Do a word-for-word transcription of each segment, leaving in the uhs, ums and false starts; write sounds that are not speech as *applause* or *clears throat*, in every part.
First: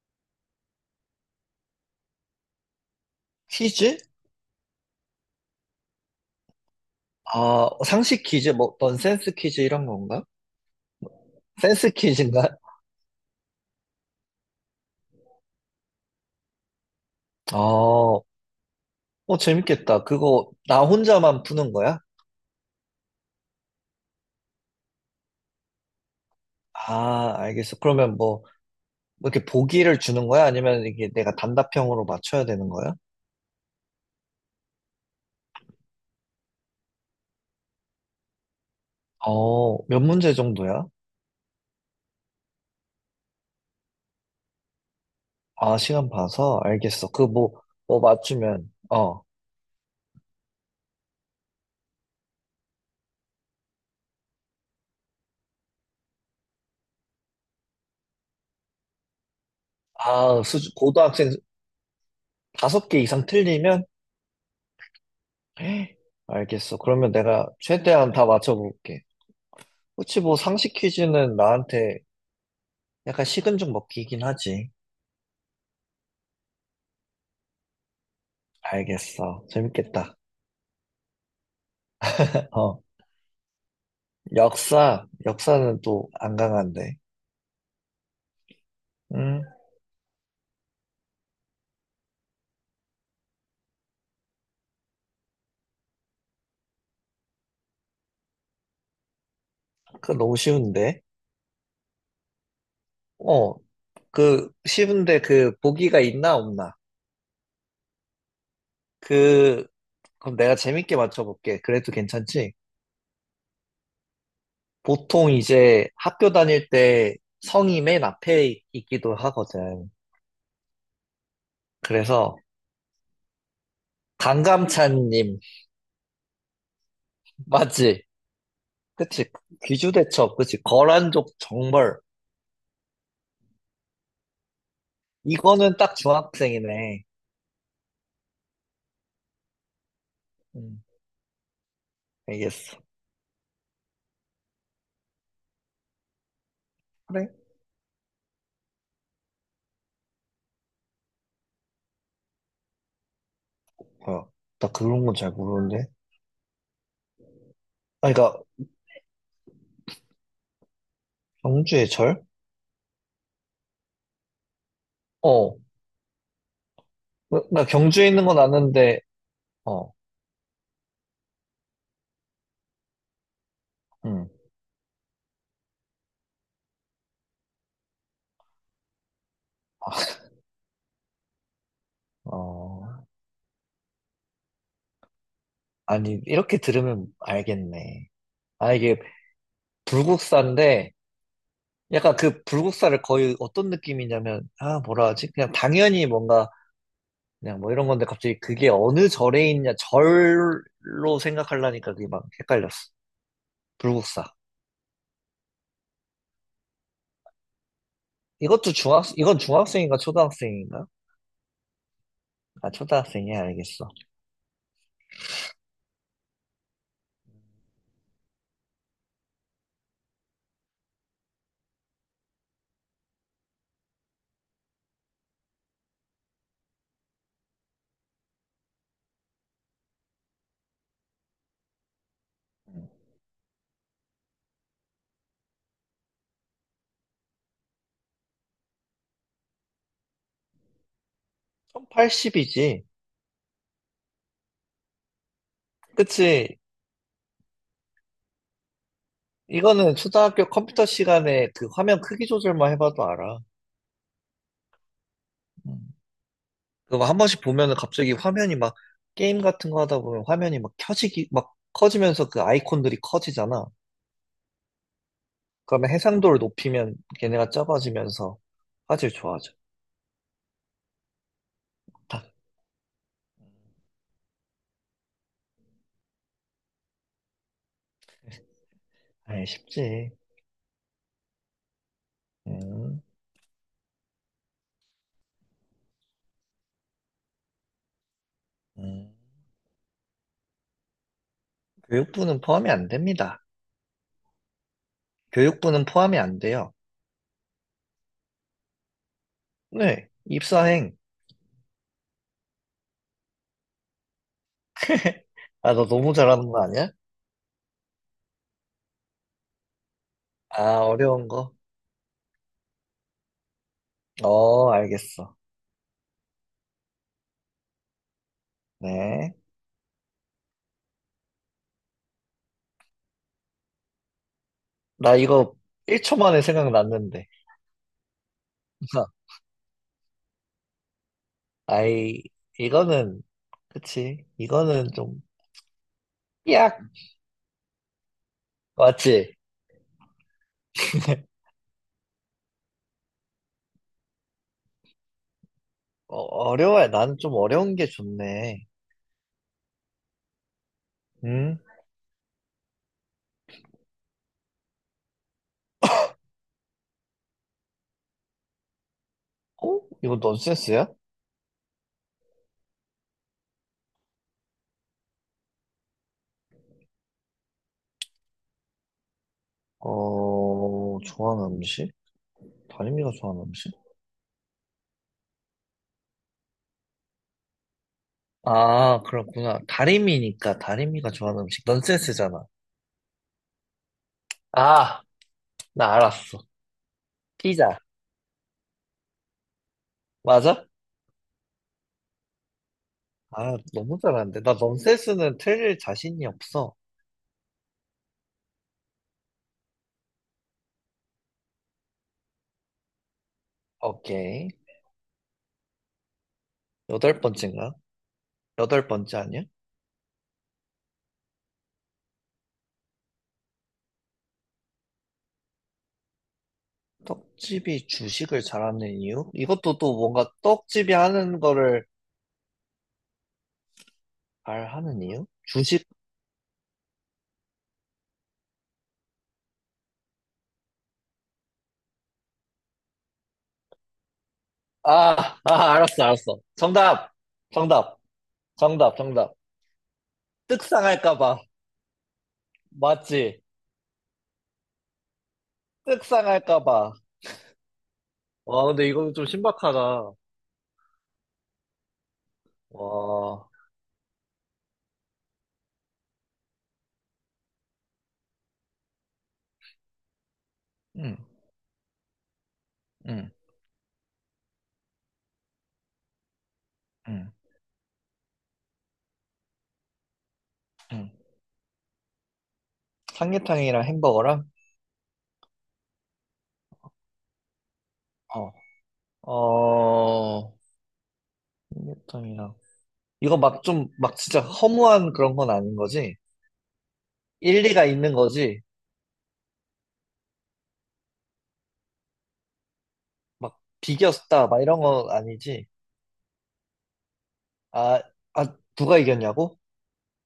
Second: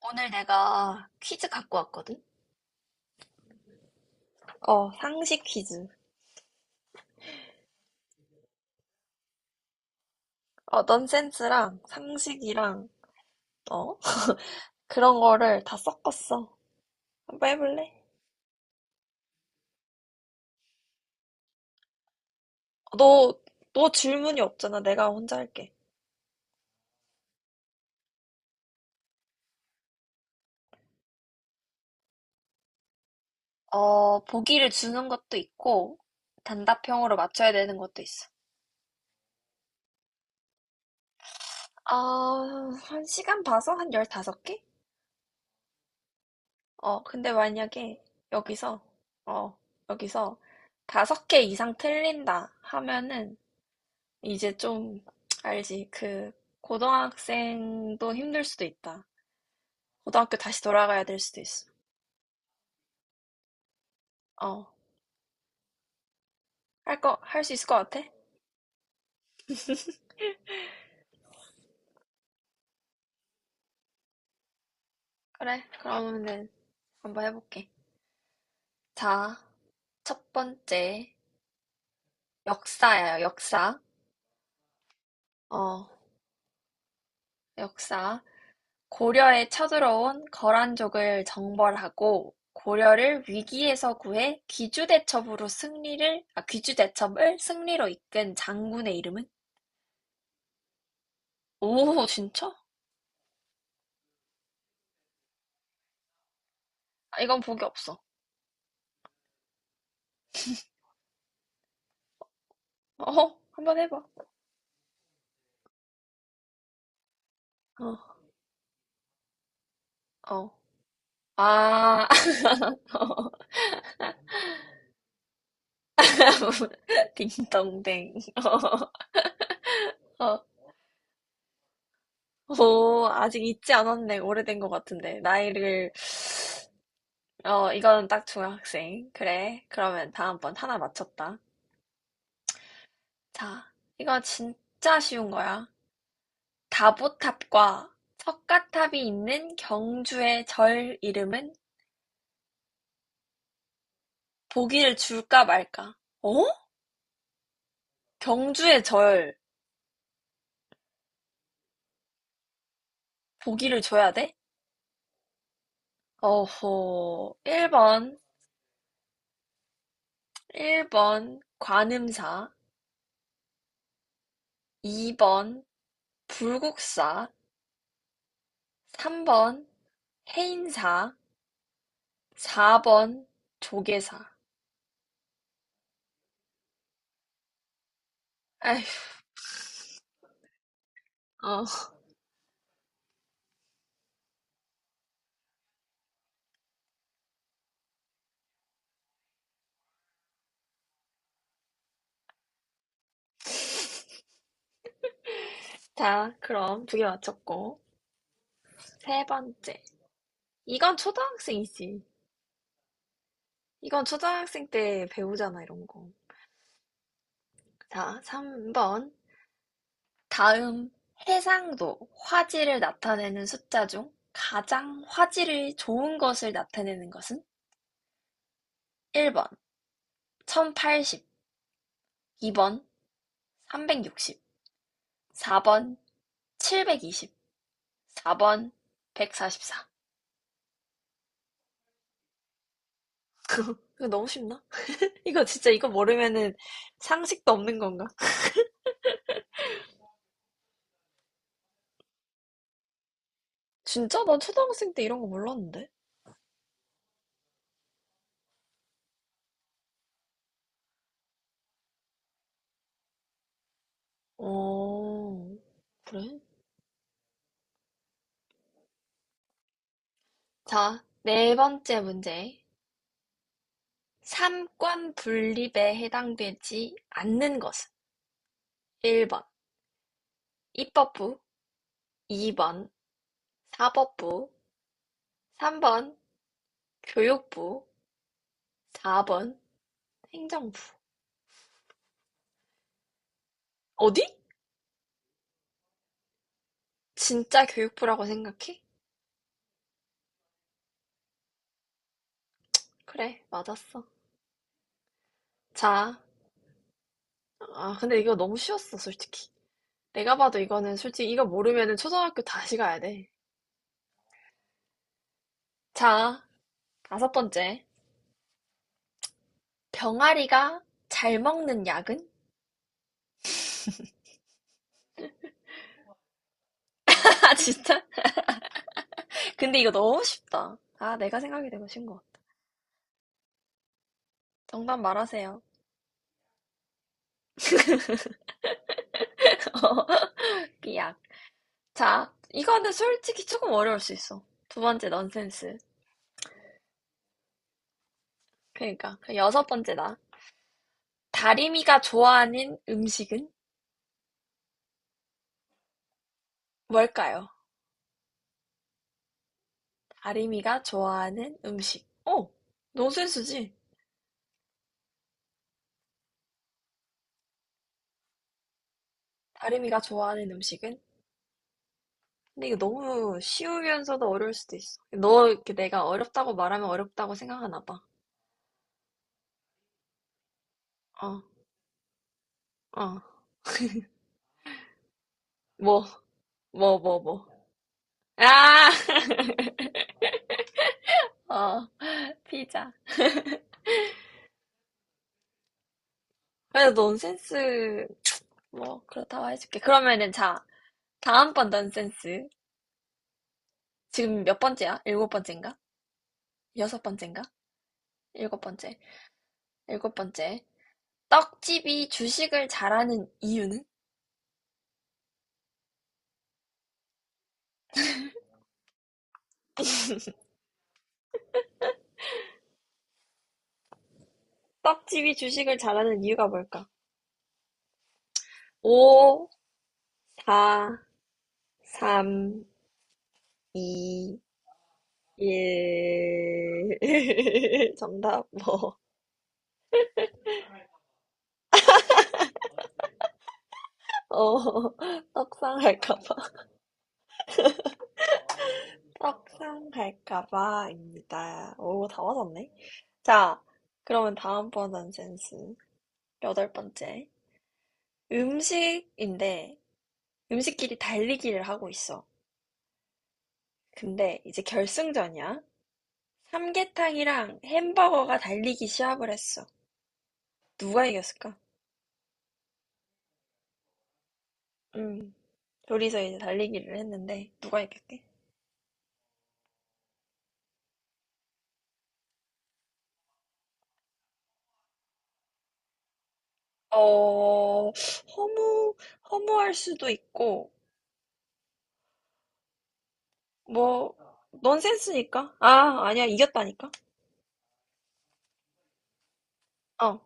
오늘 내가 퀴즈 갖고 왔거든? 퀴즈? 어, 상식 퀴즈. 아, 상식 퀴즈? 뭐, 넌센스 퀴즈 이런 건가? 어, 넌센스랑 센스 퀴즈인가? 상식이랑, 어? 그런 거를 다 섞었어. 한번 아, 해볼래? 어, 재밌겠다. 그거 나 혼자만 푸는 거야? 너, 너 질문이 없잖아. 내가 혼자 할게. 아, 알겠어. 그러면 뭐, 뭐 이렇게 보기를 주는 거야? 아니면 이게 내가 단답형으로 맞춰야 되는 거야? 어, 보기를 주는 것도 있고, 단답형으로 맞춰야 되는 것도 있어. 어, 몇 문제 정도야? 아, 한 시간 봐서 한 열다섯 개? 아, 시간 봐서? 어, 알겠어. 그 근데 뭐, 뭐 만약에 맞추면, 여기서, 어. 어, 여기서 다섯 개 이상 틀린다 하면은 이제 좀 알지. 그 고등학생도 힘들 수도 있다. 고등학교 아, 다시 수준, 돌아가야 될 고등학생 수도 있어. 다섯 개 이상 틀리면? 어, 에이, 알겠어. 할 그러면 거, 할 내가 수 있을 것 같아? 최대한 다 맞춰볼게. 혹시 뭐, 상식 퀴즈는 나한테 약간 식은 죽 먹기긴 하지. 그래, 그러면은 한번 해볼게. 자, 알겠어. 재밌겠다. 첫 번째 어. 역사야, 역사. 역사, 역사는 어, 또 안 강한데. 역사. 음, 고려에 쳐들어온 거란족을 정벌하고 고려를 위기에서 구해 귀주대첩으로 승리를, 아, 귀주대첩을 승리로 이끈 장군의 이름은? 그거 너무 쉬운데. 오, 진짜? 어, 그, 쉬운데 그, 보기가 있나 없나? 아, 이건 복이 없어. 그, 그럼 내가 재밌게 맞춰볼게. 그래도 괜찮지? 어, 한번 해봐. 보통 이제 학교 다닐 때 성이 맨 어, 앞에 있- 있기도 하거든. 어. 아, 그래서, 강감찬님, *laughs* *laughs* 맞지? 딩동댕. 그치? 어, 귀주대첩, 어. 그치? 거란족 정벌. 오, 아직 잊지 않았네. 오래된 것 같은데. 이거는 나이를, 딱 중학생이네. 어, 이건 딱 중학생. 그래. 그러면 다음번 하나 음, 맞췄다. 알겠어. 자, 이거 진짜 쉬운 거야. 그래? 다보탑과 석가탑이 있는 경주의 절 이름은 어, 나 보기를 그런 건 잘 줄까 모르는데. 말까? 어? 아, 그러니까 경주의 절, 경주의 절? 보기를 줘야 돼? 어, 어호, 나, 나 경주에 일 번 있는 건 아는데, 어, 일 번 관음사, 음, 이 번 불국사, 삼 번 해인사, 사 어, 번 조계사. 아니 이렇게 들으면 알겠네. 아, 아휴, 이게 불국사인데, 어, 약간 그 불국사를 거의 어떤 느낌이냐면, 아, 뭐라 하지? 그냥 당연히 뭔가 그냥 뭐 이런 건데 갑자기 그게 어느 절에 있냐 절로 생각하려니까 그게 막 헷갈렸어. 불국사. 자, 그럼 두 개 맞췄고. 이것도 중학, 세 이건 번째. 중학생인가 초등학생인가? 이건 초등학생이지. 아, 초등학생이야, 알겠어. 이건 초등학생 때 배우잖아, 이런 거. 자, 삼 번. 다음 해상도, 화질을 나타내는 숫자 중 가장 화질이 좋은 것을 나타내는 것은? 일 번, 천팔십, 이 번, 삼백육십. 사 번, 칠백이십. 사 번, 백사십사. 천팔십이지. *laughs* 이거 너무 쉽나? 이거 진짜 이거 모르면은 그치. 상식도 없는 건가? 이거는 초등학교 컴퓨터 시간에 그 화면 크기 조절만 해봐도 알아. 진짜? 난 초등학생 때 이런 거 몰랐는데. 음. 그거 한 번씩 보면은 갑자기 화면이 막 게임 같은 거 하다 보면 화면이 막 켜지기, 막 커지면서 그 아이콘들이 커지잖아. 어, 그러면 해상도를 그래? 높이면 걔네가 작아지면서 화질 좋아져. 자, 네 번째 딱, 문제. 삼권 분립에 해당되지 않는 것은 일 번 아, 쉽지. 입법부, 이 번 음, 사법부, 삼 번 교육부, 음. 사 번 행정부. 교육부는 포함이 안 됩니다. 어디? 교육부는 포함이 안 돼요. 진짜 교육부라고 생각해? 네, 입사행. 그래, 맞았어. *laughs* 아, 너 너무 자, 잘하는 거 아니야? 아, 근데 이거 너무 쉬웠어, 솔직히. 내가 봐도 아, 이거는 어려운 솔직히 이거 거. 모르면은 초등학교 다시 가야 돼. 어, 알겠어. 자, 다섯 번째. 네. 병아리가 잘 먹는 약은? 나 이거 일 초 만에 *laughs* 생각났는데. 아, 진짜? *laughs* 근데 이거 너무 쉽다. 아, 내가 생각이 되고 쉰 거. 아이, 이거는, 그치. 이거는 정답 좀, 말하세요. 약! 맞지? 삐약. *laughs* 자, 이거는 솔직히 조금 어려울 수 있어. 두 번째 넌센스. 어, 어려워야. 나는 좀 어려운 게 좋네. 그러니까. 그 여섯 번째다. 응? 다리미가 좋아하는 음식은 뭘까요? 어? 이거 다리미가 넌센스야? 좋아하는 음식. 어, 넌센스지? 다름이가 좋아하는 음식은? 어, 좋아하는 음식? 근데 이거 다리미가 너무 좋아하는 음식? 쉬우면서도 어려울 수도 있어. 너 이렇게 내가 어렵다고 말하면 어렵다고 생각하나 봐. 아, 그렇구나. 다리미니까 다리미가 어, 좋아하는 음식. 넌센스잖아. 어. 아, 나 뭐, 알았어. 뭐, 뭐, 뭐. 피자. 아! *laughs* 맞아? 어, 피자. 아, 너무 잘하는데. 나 넌센스는 틀릴 자신이 없어. 그래도 넌센스, 뭐, 그렇다고 해줄게. 그러면은 자, 다음번 넌센스. 지금 오케이. 몇 번째야? 일곱 번째인가? 여섯 여덟 번째인가? 번째인가? 일곱 여덟 번째. 번째 아니야? 일곱 번째. 떡집이 주식을 잘하는 이유는? 떡집이 주식을 잘하는 이유? 이것도 또 뭔가 떡집이 하는 거를 잘 하는 이유? 떡집이 주식을 주식? 잘하는 이유가 뭘까? 오, 다 삼, 이, 아, 아, 알았어, 알았어. 일. 정답! *laughs* 정답! 정답 정답, 뭐? 정답. 떡상할까봐. 맞지? 어, *laughs* 떡상할까봐. 떡상할까봐. 와, 근데 이거는 좀 신박하다. 떡상할까봐입니다. 오, 다 맞았네. 와. 자, 그러면 다음번 넌센스. 여덟 번째. 음식인데, 음식끼리 응, 달리기를 하고 있어. 응, 근데 이제 결승전이야. 응, 삼계탕이랑 햄버거가 달리기 시합을 했어. 누가 응. 이겼을까? 삼계탕이랑 햄버거랑? 음, 둘이서 이제 달리기를 했는데, 누가 이겼게? 어. 어, 삼계탕이랑. 이거 막 좀, 막 진짜 허무한 그런 건 아닌 거지? 일리가 어, 있는 거지? 허무, 허무할 수도 있고, 막 뭐, 비겼다, 막 이런 건 넌센스니까? 아니지? 아, 아니야, 이겼다니까? 아, 아, 누가 이겼냐고? 어.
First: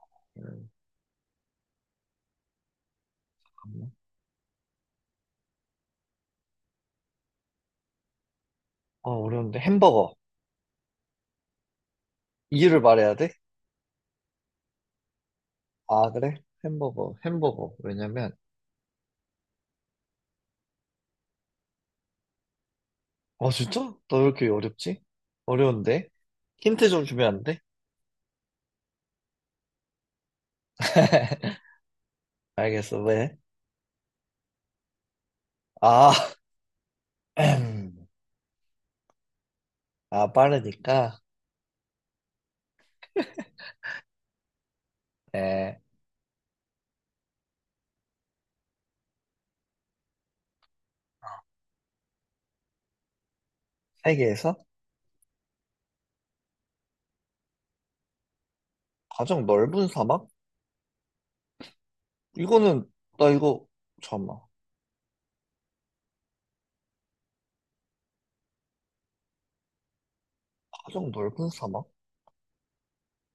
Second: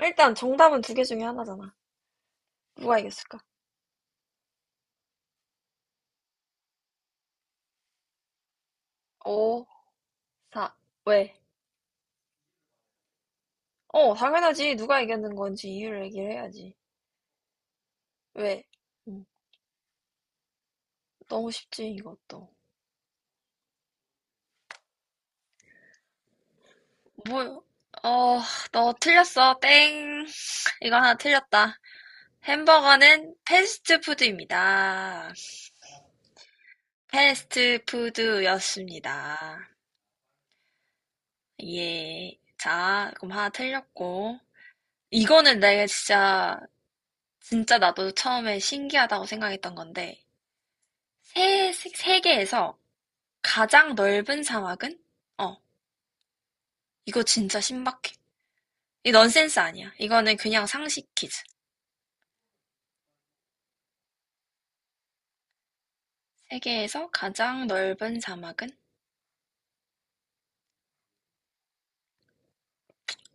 일단 음, 정답은 두 개 중에 하나잖아. 누가 이겼을까? 잠깐만. 어, 어려운데. 오, 햄버거. 사, 왜? 이유를 말해야 돼? 어, 당연하지. 누가 이겼는 건지 이유를 아, 얘기를 그래? 해야지. 햄버거, 햄버거. 왜냐면, 왜? 음, 너무 쉽지, 이것도. 어, 진짜? 너 왜 이렇게 어렵지? 어려운데? 힌트 좀 주면 안 돼? 뭐, 어, 너 틀렸어. 땡. 이거 하나 *laughs* 틀렸다. 알겠어, 햄버거는 왜? 패스트푸드입니다. 아, *clears throat* 패스트푸드였습니다. 아, 빠르니까. 예. 자, 그럼 하나 틀렸고. 이거는 에, 내가 진짜, 진짜 나도 처음에 신기하다고 생각했던 건데, 세, 세- 세계에서 가장 넓은 세개에서 사막은? 어, 이거 진짜 신박해. 이 가장 넌센스 넓은 아니야. 사막? 이거는 그냥 상식 퀴즈. 이거는 나 이거 잠깐만. 세계에서 가장 넓은 사막은? 가장 넓은 사막?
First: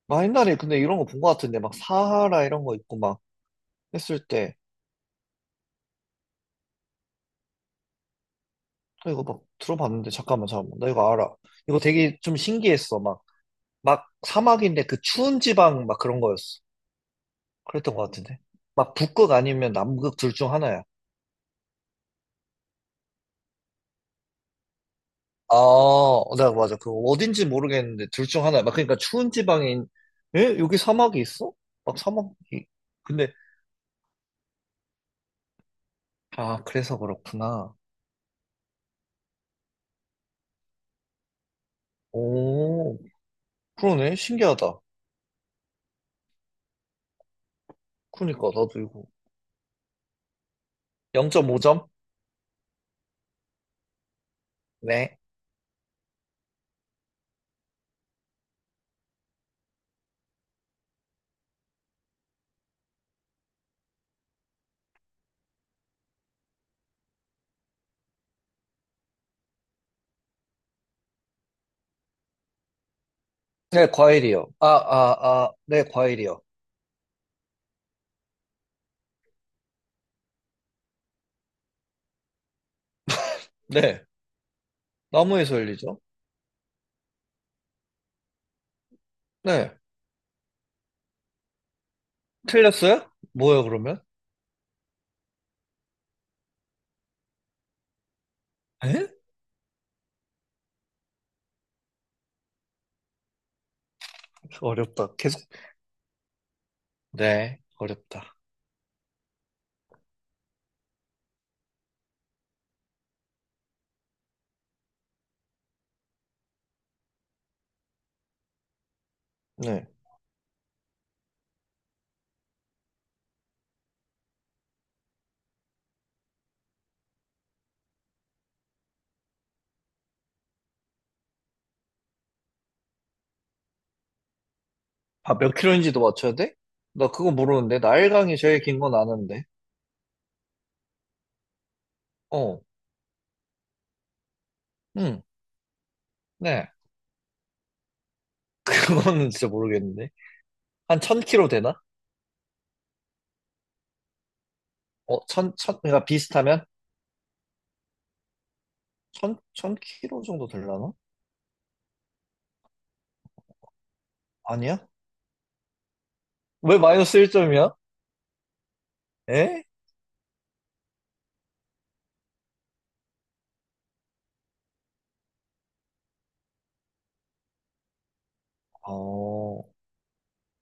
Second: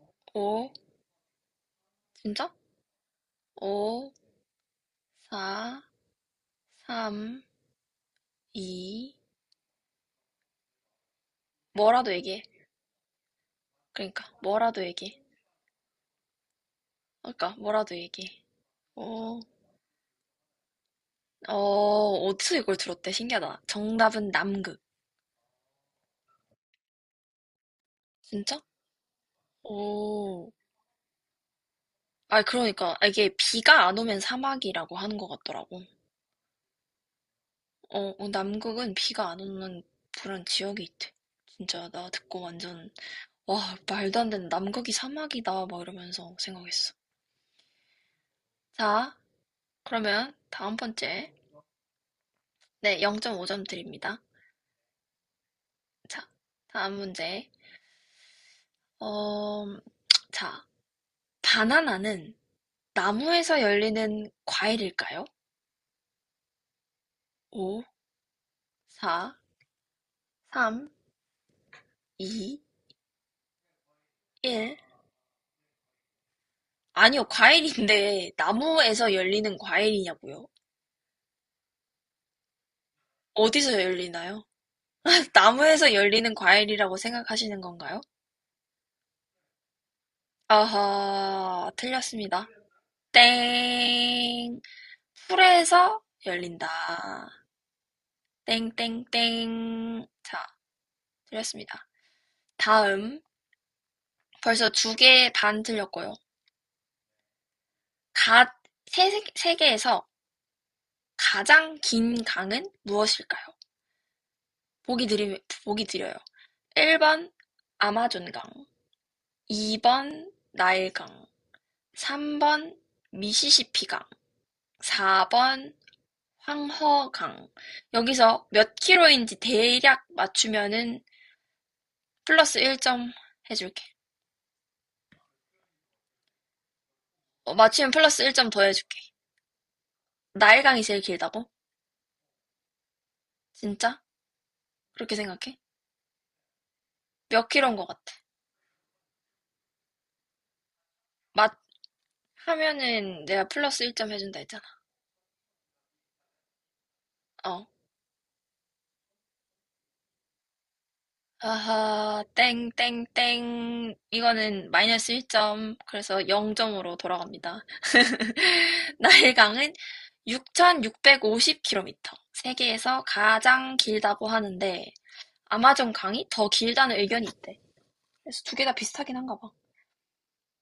나 옛날에 오, 근데 이런 거 본 거 같은데 막 사하라 진짜? 이런 거 있고 막 오, 했을 때 사, 삼, 나 이. 이거 막 들어봤는데 잠깐만 잠깐만 나 이거 알아. 이거 뭐라도 되게 좀 얘기해. 신기했어. 막 막 그러니까, 뭐라도 사막인데 그 얘기해. 추운 지방 막 그런 거였어. 그러니까, 뭐라도 그랬던 거 얘기해. 같은데 막 북극 오 아니면 남극 둘 중 하나야. 어, 어디서 이걸 들었대? 신기하다. 정답은 남극. 아, 나 맞아. 그 어딘지 모르겠는데 둘 중 진짜? 하나야. 막 그러니까 추운 지방에 있- 오. 에? 여기 사막이 있어? 막 아, 사막이 그러니까 이게 근데, 비가 안 오면 사막이라고 하는 것 같더라고. 아, 그래서 그렇구나. 어, 어, 남극은 비가 안 오는 그런 지역이 있대. 진짜 나 듣고 완전 오, 와, 그러네. 말도 안 되는 신기하다. 남극이 사막이다 막 이러면서 생각했어. 그러니까, 나도 이거. 자, 그러면 다음 번째. 영 점 오 점? 네, 영 점 오 점 드립니다. 네. 자, 다음 문제. 어, 자, 바나나는 나무에서 열리는 과일일까요? 오 사, 삼, 이, 네, 과일이요. 아, 일. 아, 아, 네, 과일이요. 아니요, 과일인데 나무에서 열리는 과일이냐고요? 어디서 네. 열리나요? *laughs* 나무에서 나무에서 열리죠? 열리는 과일이라고 생각하시는 건가요? 네. 아하, 틀렸습니다. 틀렸어요? 뭐예요, 그러면? 땡. 풀에서 열린다. 에? 땡땡땡. 자, 틀렸습니다. 다음. 벌써 두 어렵다. 개 계속. 반 틀렸고요. 네, 어렵다. 가, 세, 세- 세 개에서 가장 긴 강은 무엇일까요? 보기 드리, 보기 드려요. 일 번 아마존강, 이 네. 번 나일강, 삼 번 미시시피강, 사 번 황허강. 여기서 몇 킬로인지 대략 맞추면은 플러스 일 점 해줄게. 아, 몇 킬로인지도 맞춰야 돼? 나 그거 어, 모르는데. 맞추면 나일 플러스 강일 이 점 제일 더 긴 건 해줄게. 아는데. 나일강이 제일 길다고? 어, 진짜? 그렇게 응, 생각해? 네. *laughs* 몇 킬로인 것 같아? 그거는 진짜 모르겠는데. 한 천 킬로 맞 되나? 하면은 내가 플러스 일 점 해준다 했잖아. 어, 천, 천, 그러니까 비슷하면? 어. 천, 천 킬로 정도 되려나? 아하, 땡, 땡, 땡. 이거는 아니야? 마이너스 일 점. 그래서 왜 영 점으로 마이너스 돌아갑니다. 일 점이야? *laughs* 에? 나일강은 육천육백오십 킬로미터. 세계에서 가장 길다고 하는데, 아마존 강이 더 길다는 의견이 있대. 그래서 두개 다 비슷하긴 한가 봐. 어,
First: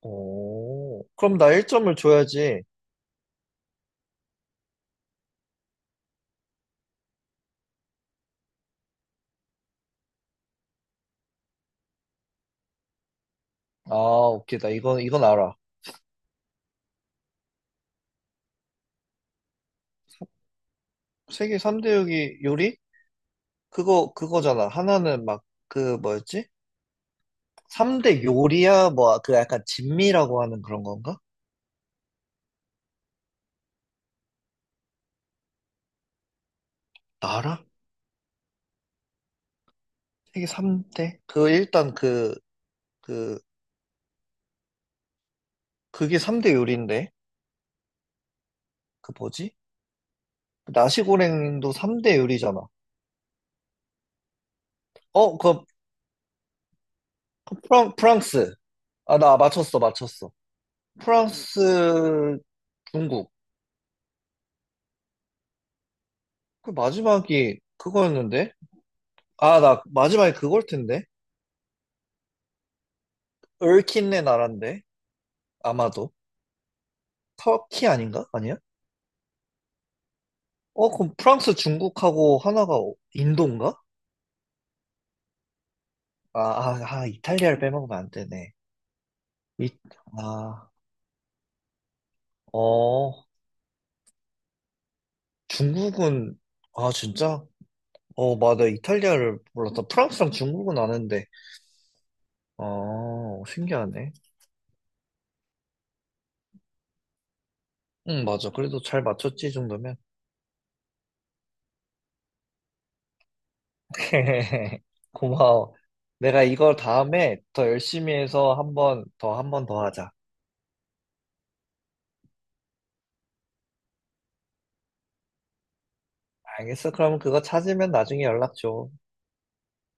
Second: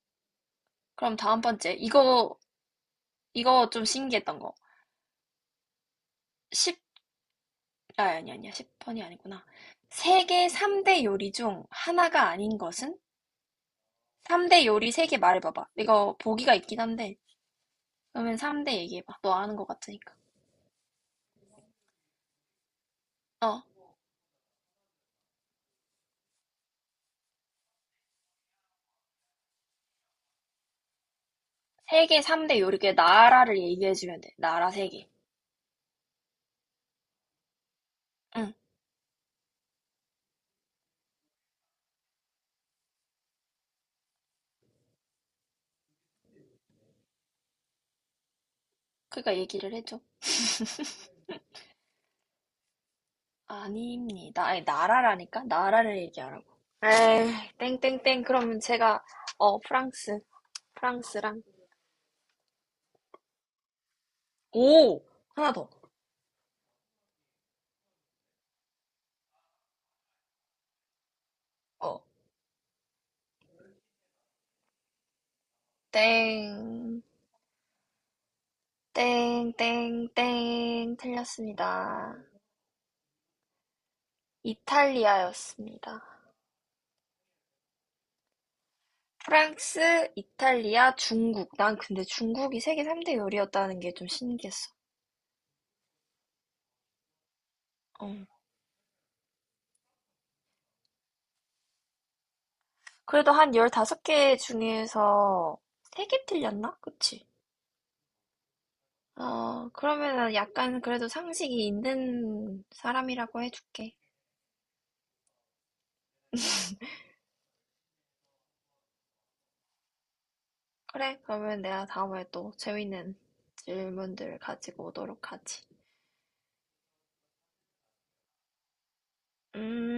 오, 그럼 그럼 다음 나 번째. 일 점을 이거, 줘야지. 이거 좀 신기했던 거. 십, 아, 아니, 아니야. 십 번이 아니구나. 세계 삼 대 요리 중 하나가 아닌 것은? 아, 오케이. 삼 대 나 요리 이건, 세 개 이건 알아. 말해봐봐. 이거 보기가 있긴 한데, 그러면 삼 대 얘기해봐. 너 아는 것 같으니까. 세계 삼 대 요리? 요리? 어. 그거, 그거잖아. 하나는 막, 그, 뭐였지? 삼 대 요리야? 뭐, 그 약간 진미라고 하는 그런 건가? 세계 삼 대 요리계 나라를 얘기해주면 돼. 나라 세개 나 알아? 응. 세계 삼 대? 그, 일단 그, 그, 그게 삼 대 요리인데? 그 그러니까 뭐지? 얘기를 해줘. 나시고랭도 삼 대 요리잖아. 아닙니다. 아니, 어, 나라라니까? 그, 나라를 얘기하라고. 에이, 프랑, 땡땡땡. 프랑스. 그러면 제가, 아, 나 어, 맞췄어, 프랑스. 맞췄어. 프랑스랑. 프랑스, 중국. 오! 하나 더. 그 마지막이 그거였는데? 아, 나 마지막에 그걸 텐데? 어. 얼킨네 나라인데 아마도. 땡. 터키 아닌가? 아니야? 땡 어, 땡땡. 그럼 프랑스, 틀렸습니다. 중국하고 하나가 어, 인도인가? 이탈리아였습니다. 아, 아, 아, 이탈리아를 빼먹으면 안 되네. 이, 프랑스, 아, 이탈리아, 중국. 난 근데 중국이 세계 삼 대 어, 요리였다는 게 좀 신기했어. 중국은, 아, 진짜? 어. 어, 맞아. 이탈리아를 몰랐다. 프랑스랑 중국은 아는데. 그래도 어, 한 신기하네. 열다섯 개 중에서 세 개 틀렸나? 그치? 응, 맞아. 그래도 잘 맞췄지, 이 어, 정도면. 그러면은 약간 그래도 상식이 있는 사람이라고 해줄게. *laughs* 고마워. 내가 이걸 다음에 더 열심히 해서 한번 더, 한 번 더 하자. 그래, 그러면 내가 다음에 또 재밌는 질문들 가지고 오도록 하지. 알겠어? 그럼 그거 찾으면 나중에 연락 줘. 음.